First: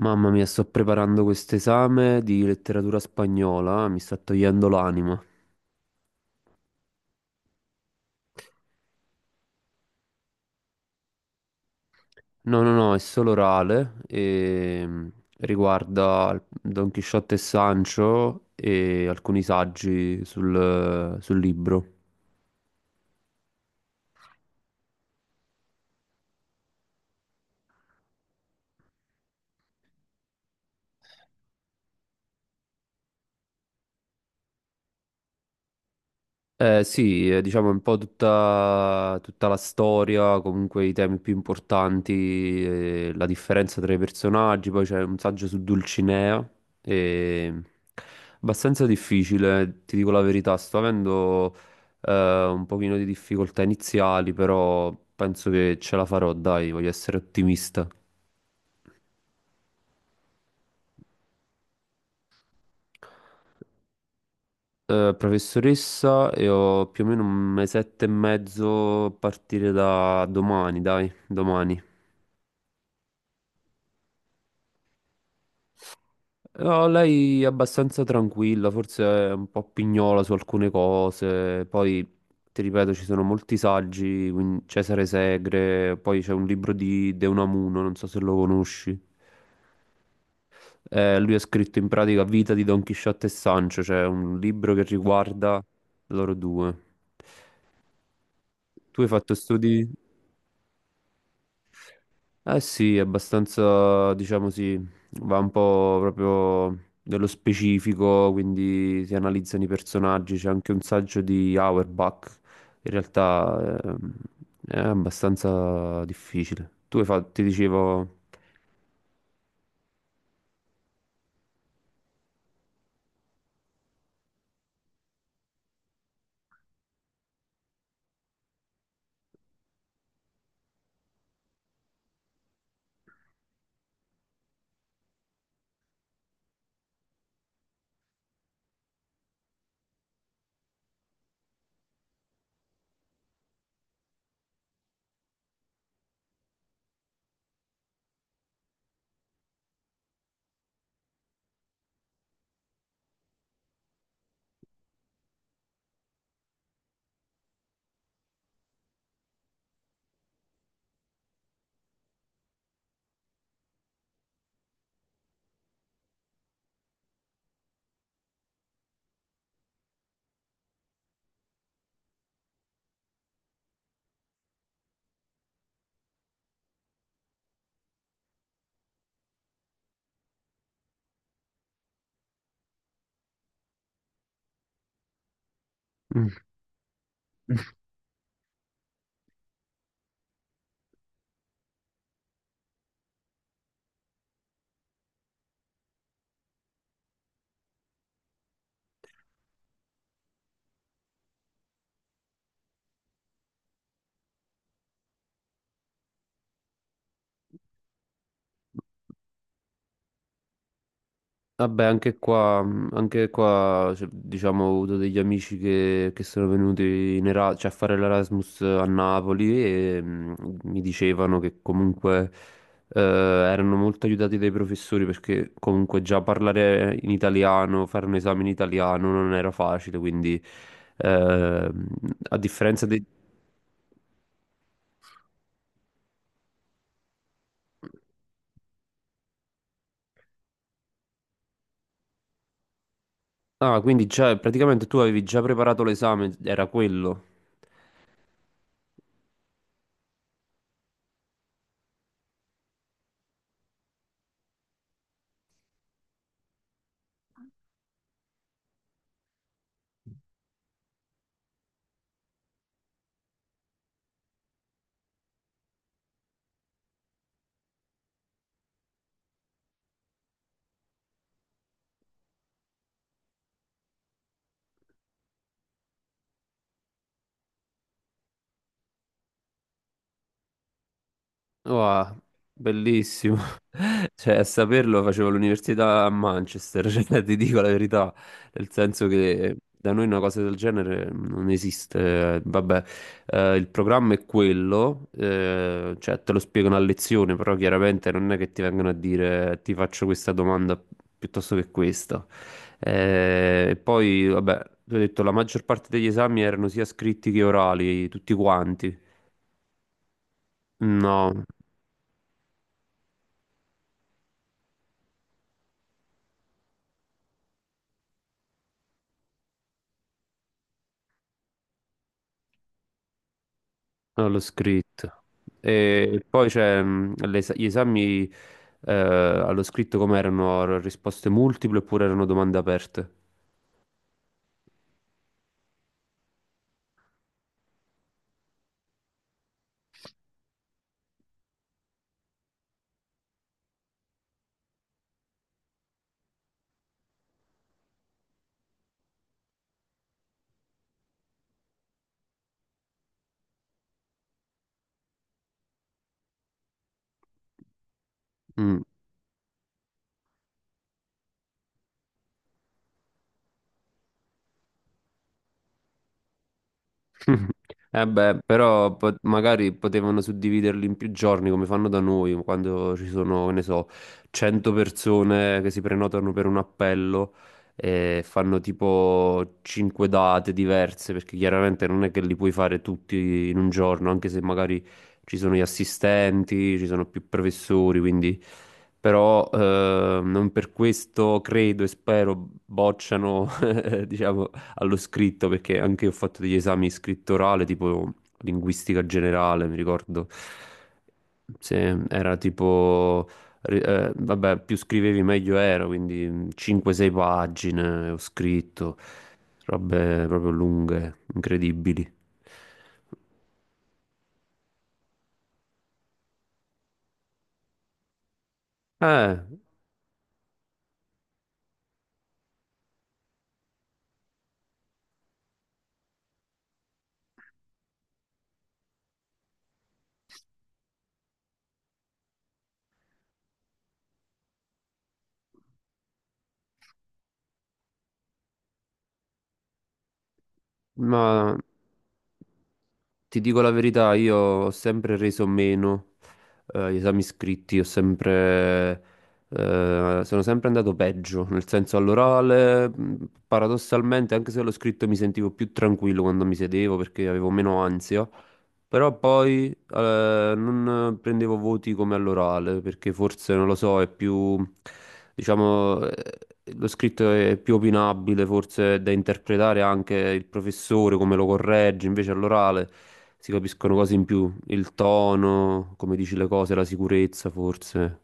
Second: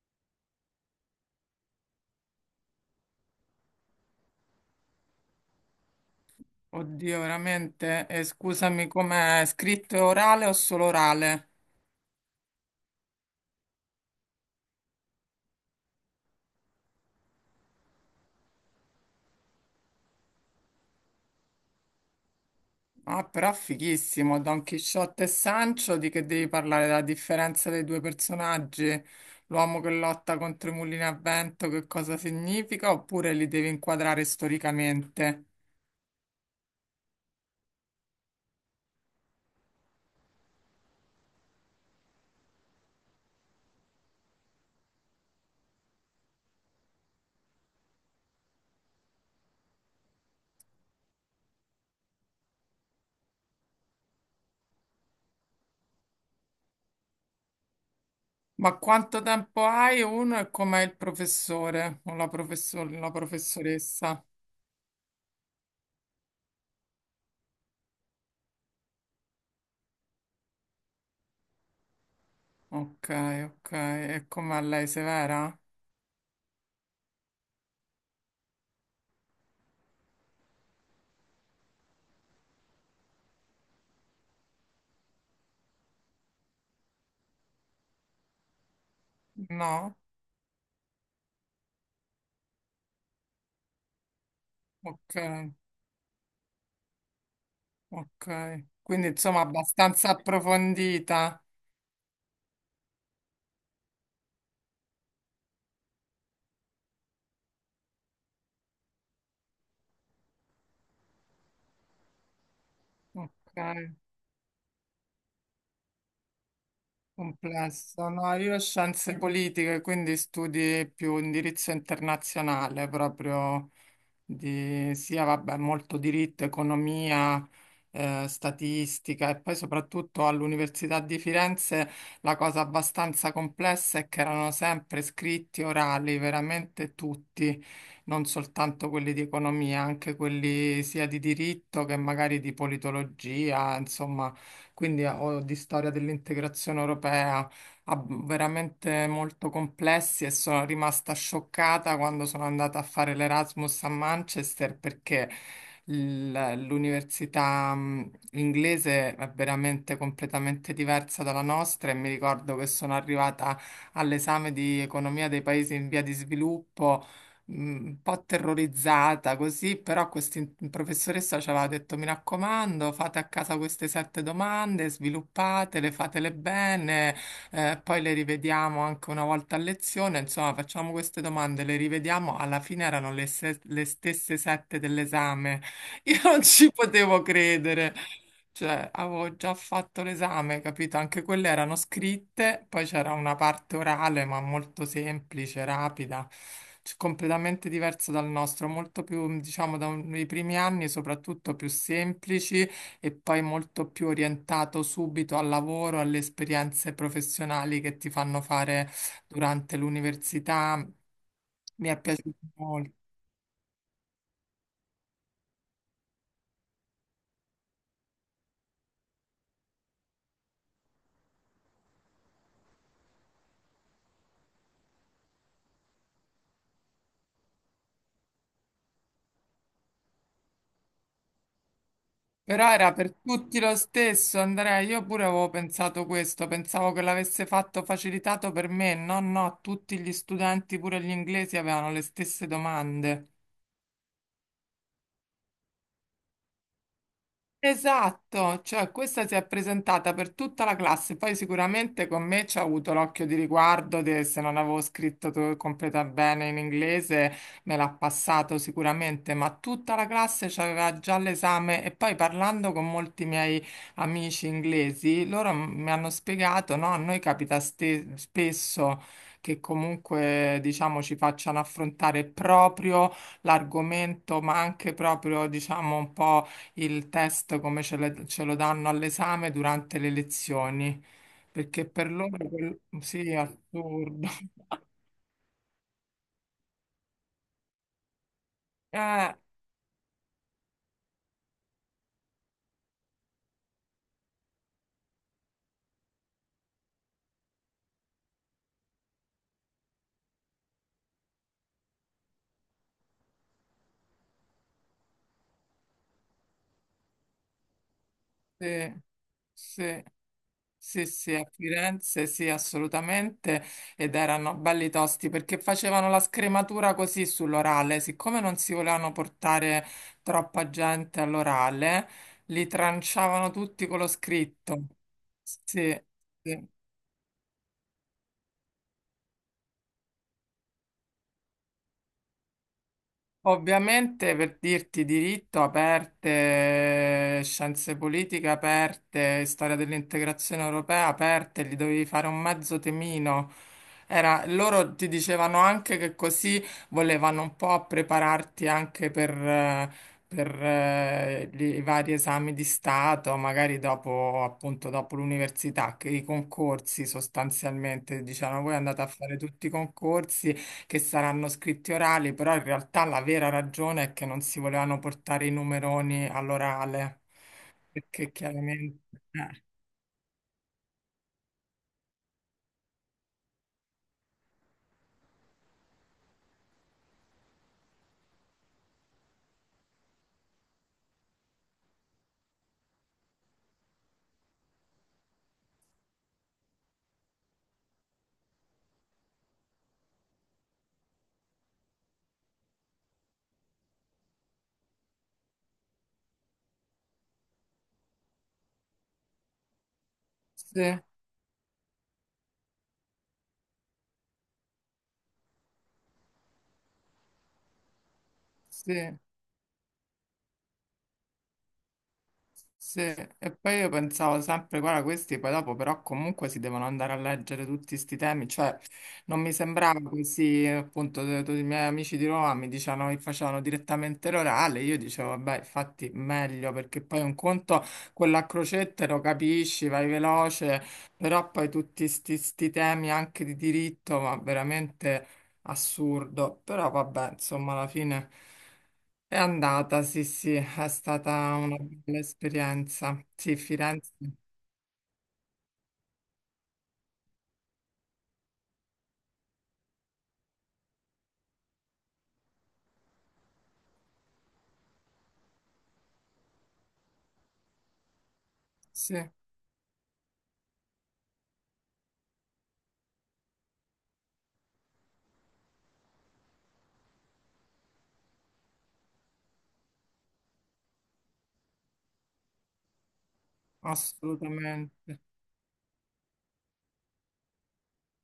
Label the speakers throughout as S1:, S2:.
S1: Mamma mia, sto preparando questo esame di letteratura spagnola, mi sta togliendo l'anima.
S2: Oddio, veramente? E scusami, com'è scritto orale o solo orale?
S1: No, no, no, è solo orale e riguarda Don Chisciotte e Sancho e alcuni saggi sul libro.
S2: Ah, però fighissimo, Don Chisciotte e Sancho, di che devi parlare? La differenza dei due personaggi? L'uomo che lotta contro i mulini a vento, che cosa significa? Oppure li devi inquadrare storicamente?
S1: Sì, diciamo un po' tutta la storia, comunque i temi più importanti, la differenza tra i personaggi, poi c'è un saggio su Dulcinea, e... abbastanza difficile, ti dico la verità, sto avendo un pochino di difficoltà iniziali, però penso che ce la farò, dai, voglio essere ottimista.
S2: Ma quanto tempo hai uno e com'è il professore o la professoressa?
S1: Professoressa, e ho più o meno un mesetto e mezzo a partire da domani, dai, domani.
S2: Ok, ok. E com'è lei, severa?
S1: No, lei è abbastanza tranquilla, forse è un po' pignola su alcune cose, poi ti ripeto ci sono molti saggi, quindi Cesare Segre, poi c'è un libro di De Unamuno, non so se lo conosci.
S2: No?
S1: Lui ha scritto in pratica Vita di Don Chisciotte e Sancho, cioè un libro che
S2: Ok.
S1: riguarda loro due.
S2: Ok,
S1: Tu hai
S2: quindi
S1: fatto
S2: insomma
S1: studi?
S2: abbastanza approfondita,
S1: Eh sì, è abbastanza, diciamo sì, va un po' proprio dello specifico, quindi si analizzano i personaggi, c'è anche un saggio di Auerbach, in
S2: ok,
S1: realtà è abbastanza difficile. Tu hai fatto, ti
S2: complessa.
S1: dicevo...
S2: No, io ho scienze politiche, quindi studi più indirizzo internazionale proprio. Di sia vabbè, molto diritto, economia, statistica e poi soprattutto all'Università di Firenze la cosa abbastanza complessa è che erano sempre scritti orali, veramente tutti, non soltanto quelli di economia, anche quelli sia di diritto che magari di politologia, insomma, quindi o di storia dell'integrazione europea ah, veramente molto complessi. E sono rimasta scioccata quando sono andata a fare l'Erasmus a Manchester, perché l'università inglese è veramente completamente diversa dalla nostra, e mi ricordo che sono arrivata all'esame di economia dei paesi in via di sviluppo. Un po' terrorizzata così, però questa professoressa ci aveva detto: mi raccomando, fate a casa queste sette domande, sviluppatele, fatele bene, poi le rivediamo anche una volta a lezione, insomma facciamo queste domande, le rivediamo, alla fine erano le, se- le stesse sette dell'esame, io
S1: Mhm.
S2: non ci potevo credere, cioè avevo già fatto l'esame, capito? Anche quelle erano scritte, poi c'era una parte orale ma molto semplice, rapida. Completamente diverso dal nostro, molto più, diciamo, dai primi anni, soprattutto più semplici, e poi molto più orientato subito al lavoro, alle esperienze professionali che ti fanno fare durante l'università.
S1: Vabbè,
S2: Mi è
S1: anche
S2: piaciuto
S1: qua,
S2: molto.
S1: anche qua, cioè, diciamo, ho avuto degli amici che sono venuti cioè, a fare l'Erasmus a Napoli e mi dicevano che comunque erano molto aiutati dai professori perché comunque già parlare in italiano, fare un esame in italiano non era facile, quindi eh, a
S2: Però
S1: differenza
S2: era
S1: dei...
S2: per tutti lo stesso, Andrea. Io pure avevo pensato questo, pensavo che l'avesse fatto facilitato per me. No, no, tutti gli studenti, pure gli inglesi, avevano le stesse domande.
S1: Ah, quindi già, praticamente tu avevi già preparato l'esame, era quello.
S2: Esatto, cioè questa si è presentata per tutta la classe, poi sicuramente con me ci ha avuto l'occhio di riguardo, se non avevo scritto completa bene in inglese me l'ha passato sicuramente, ma tutta la classe c'aveva già l'esame. E poi parlando con molti miei amici inglesi, loro mi hanno spiegato, no, a noi capita spesso che comunque diciamo ci facciano affrontare proprio l'argomento, ma anche proprio diciamo un po' il test come ce lo danno all'esame durante le lezioni, perché per
S1: Wow,
S2: loro sì,
S1: bellissimo.
S2: è assurdo.
S1: Cioè, a saperlo facevo l'università a Manchester, cioè, ti dico la verità, nel senso
S2: Eh,
S1: che da noi una cosa del genere non esiste. Vabbè, il programma è quello, cioè te lo spiegano a lezione, però chiaramente non è che ti vengono a dire ti faccio questa domanda piuttosto che questa. E poi, vabbè, ti ho detto, la maggior parte degli esami erano sia scritti che orali, tutti
S2: sì,
S1: quanti.
S2: sì. Sì, sì,
S1: No.
S2: a Firenze sì, assolutamente. Ed erano belli tosti perché facevano la scrematura così sull'orale. Siccome non si volevano portare troppa gente all'orale, li tranciavano tutti con lo
S1: No, l'ho
S2: scritto.
S1: scritto.
S2: Sì,
S1: E poi
S2: sì.
S1: c'è gli esami allo scritto come erano? Risposte multiple oppure erano domande aperte?
S2: Ovviamente per dirti diritto aperte, scienze politiche aperte, storia dell'integrazione europea aperte, gli dovevi fare un mezzo temino. Loro ti dicevano anche che così volevano un po' prepararti anche per i vari esami di Stato, magari dopo, appunto, dopo l'università, che i concorsi sostanzialmente, dicevano voi
S1: Mm.
S2: andate a fare tutti i concorsi che saranno scritti orali, però in realtà la vera ragione è che non si volevano portare i numeroni all'orale,
S1: Eh
S2: perché
S1: beh, però
S2: chiaramente... eh,
S1: magari potevano suddividerli in più giorni come fanno da noi, quando ci sono, che ne so, 100 persone che si prenotano per un appello e fanno tipo 5 date diverse, perché chiaramente non è che li puoi fare tutti in un giorno, anche se magari ci sono gli assistenti, ci sono più professori, quindi però non per questo credo e spero bocciano, diciamo, allo scritto, perché anche io ho fatto degli esami scrittorale, tipo linguistica generale, mi ricordo.
S2: sì,
S1: Se era tipo, vabbè, più scrivevi meglio era, quindi 5-6 pagine ho scritto,
S2: sì.
S1: robe proprio lunghe, incredibili.
S2: Sì, e poi io pensavo sempre, guarda, questi poi dopo però comunque si devono andare a leggere tutti questi temi, cioè
S1: Eh,
S2: non mi sembrava così, appunto, tutti i miei amici di Roma mi dicevano che facevano direttamente l'orale, io dicevo, vabbè, infatti meglio, perché poi un conto, quella a crocette lo capisci, vai veloce, però poi tutti sti temi anche di diritto, ma veramente assurdo, però vabbè, insomma, alla fine è andata, sì, sì, è
S1: ma
S2: stata una bella esperienza.
S1: ti
S2: Sì,
S1: dico la
S2: Firenze,
S1: verità, io ho sempre reso meno gli esami scritti, ho sempre, sono sempre andato peggio, nel senso all'orale, paradossalmente, anche se l'ho scritto mi sentivo più tranquillo quando mi sedevo perché avevo meno ansia,
S2: sì,
S1: però poi non prendevo voti come all'orale, perché forse, non lo so, è più, diciamo, lo scritto è più opinabile, forse è da interpretare anche il professore come lo corregge, invece all'orale si capiscono cose in più, il
S2: assolutamente.
S1: tono, come dici le cose, la sicurezza, forse.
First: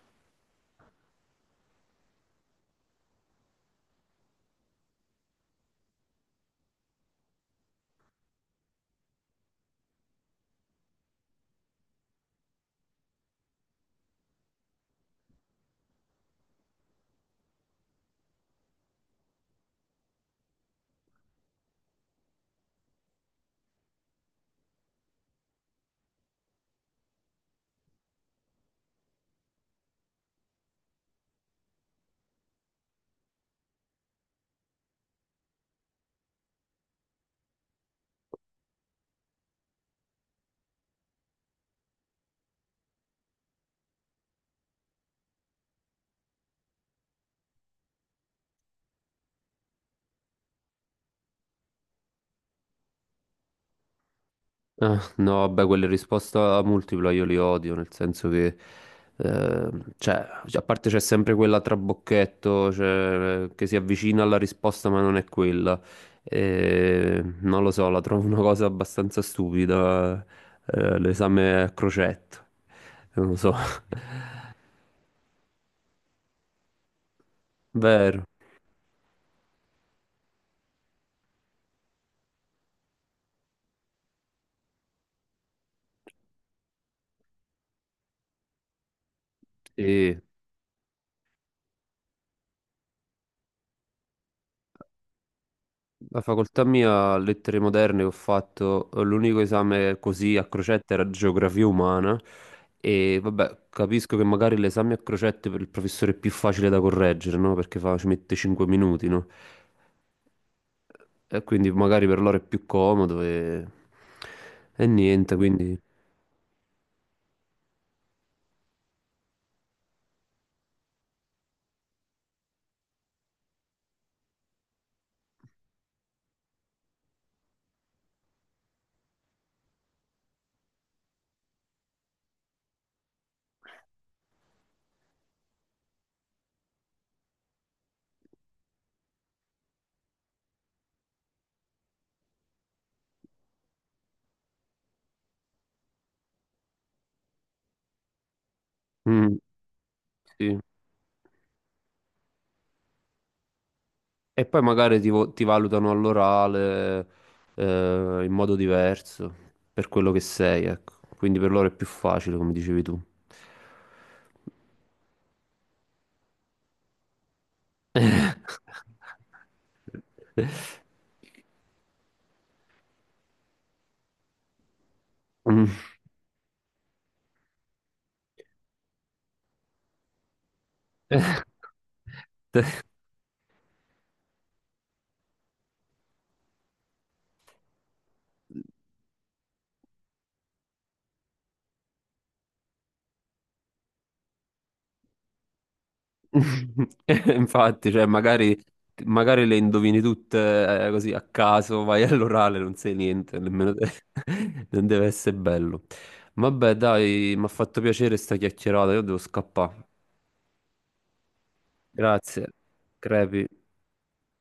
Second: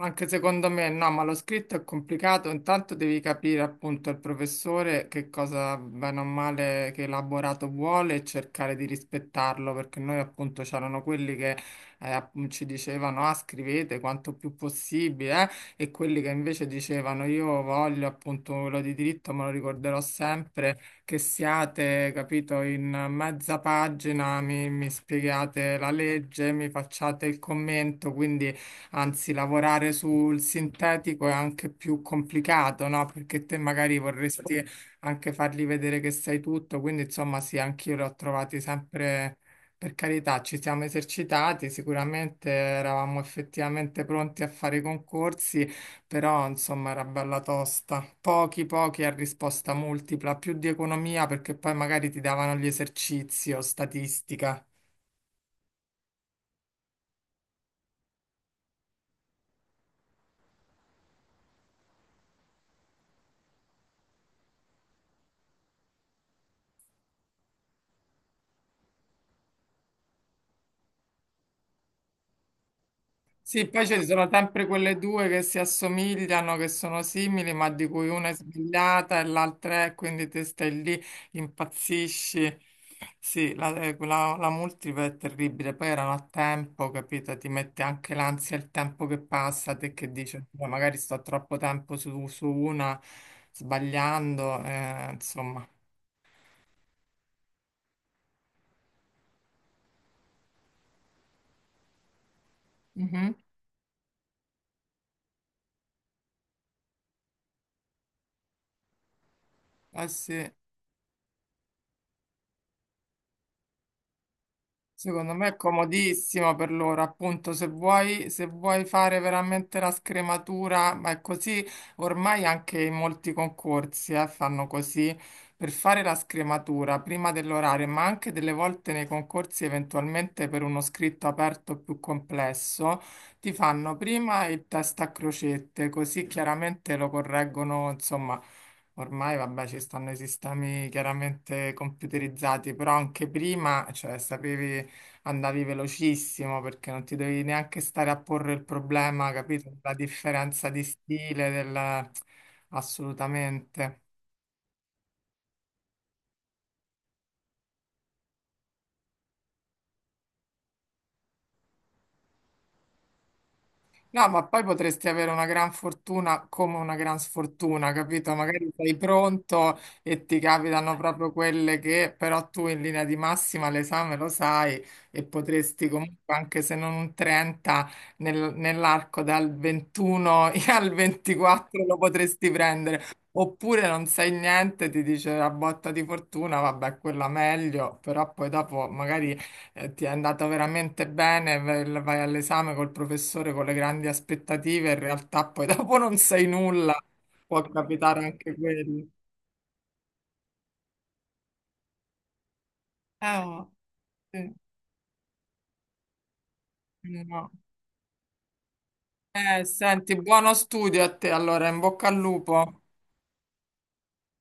S2: Anche secondo me no, ma lo scritto è complicato. Intanto devi capire appunto il professore che cosa bene o male, che elaborato vuole e cercare di rispettarlo, perché noi appunto c'erano quelli che ci dicevano ah, scrivete quanto più possibile e quelli che invece dicevano io voglio appunto quello di diritto, me lo ricorderò sempre, che siate, capito, in mezza pagina, mi spiegate la legge, mi facciate il commento, quindi anzi, lavorare sul sintetico è anche più complicato, no? Perché te magari vorresti anche fargli vedere che sai tutto, quindi insomma sì, anch'io l'ho trovati sempre, per carità, ci siamo esercitati, sicuramente eravamo effettivamente pronti a fare i concorsi, però insomma era bella tosta. Pochi, pochi a risposta multipla, più di economia perché poi magari ti davano gli esercizi o statistica.
S1: Ah, no, vabbè, quelle risposte a multipla io le odio, nel senso che, eh, cioè, a parte c'è sempre quella trabocchetto, cioè, che si avvicina alla risposta ma non è quella. E, non lo so, la trovo una cosa abbastanza stupida, l'esame a crocetto, non lo so.
S2: Sì, poi ci sono sempre quelle due che si assomigliano, che sono simili, ma di cui
S1: Vero,
S2: una è sbagliata e l'altra è, quindi te stai lì, impazzisci. Sì, la multipla è terribile, poi erano a tempo, capito? Ti mette anche l'ansia il tempo che passa, te che
S1: sì.
S2: dici, "Oddio, magari sto troppo tempo su una, sbagliando, insomma.
S1: La facoltà mia, lettere moderne, ho fatto l'unico esame così a crocette era geografia umana e
S2: Mhm.
S1: vabbè, capisco che magari l'esame a crocette per il professore è più facile da correggere, no? Perché ci mette 5 minuti, no?
S2: Eh sì.
S1: E quindi magari per loro è più comodo e
S2: Secondo
S1: niente,
S2: me è
S1: quindi...
S2: comodissimo per loro, appunto, se vuoi fare veramente la scrematura, ma è così, ormai anche in molti concorsi, fanno così, per fare la scrematura prima dell'orario, ma anche delle volte nei concorsi eventualmente per uno scritto aperto più complesso, ti fanno prima il test a crocette, così chiaramente lo correggono, insomma. Ormai, vabbè, ci stanno i sistemi chiaramente computerizzati, però anche prima, cioè, sapevi andavi velocissimo perché non ti dovevi neanche stare a porre il problema,
S1: Mm,
S2: capito? La
S1: sì.
S2: differenza di stile, del... assolutamente.
S1: E poi magari ti valutano all'orale in modo diverso per quello che sei, ecco. Quindi per loro è più facile, come dicevi tu.
S2: No, ma poi potresti avere una gran fortuna come una gran sfortuna, capito? Magari sei pronto e ti capitano proprio quelle che però tu in linea di massima l'esame lo sai e
S1: Mm.
S2: potresti comunque, anche se non un 30, nell'arco dal 21 al 24 lo potresti prendere. Oppure non sai niente, ti dice la botta di fortuna, vabbè, quella meglio, però poi dopo magari ti è andato veramente bene, vai all'esame col professore con le grandi aspettative, in realtà poi dopo non sai nulla, può
S1: Infatti, cioè,
S2: capitare anche
S1: magari,
S2: quello.
S1: magari le indovini tutte così a caso, vai all'orale, non sai niente,
S2: Oh,
S1: nemmeno te.
S2: sì,
S1: Non deve essere bello. Vabbè, dai, mi ha
S2: no.
S1: fatto piacere sta chiacchierata, io devo scappare.
S2: Senti, buono studio a te, allora, in bocca al
S1: Grazie,
S2: lupo.
S1: Crepi.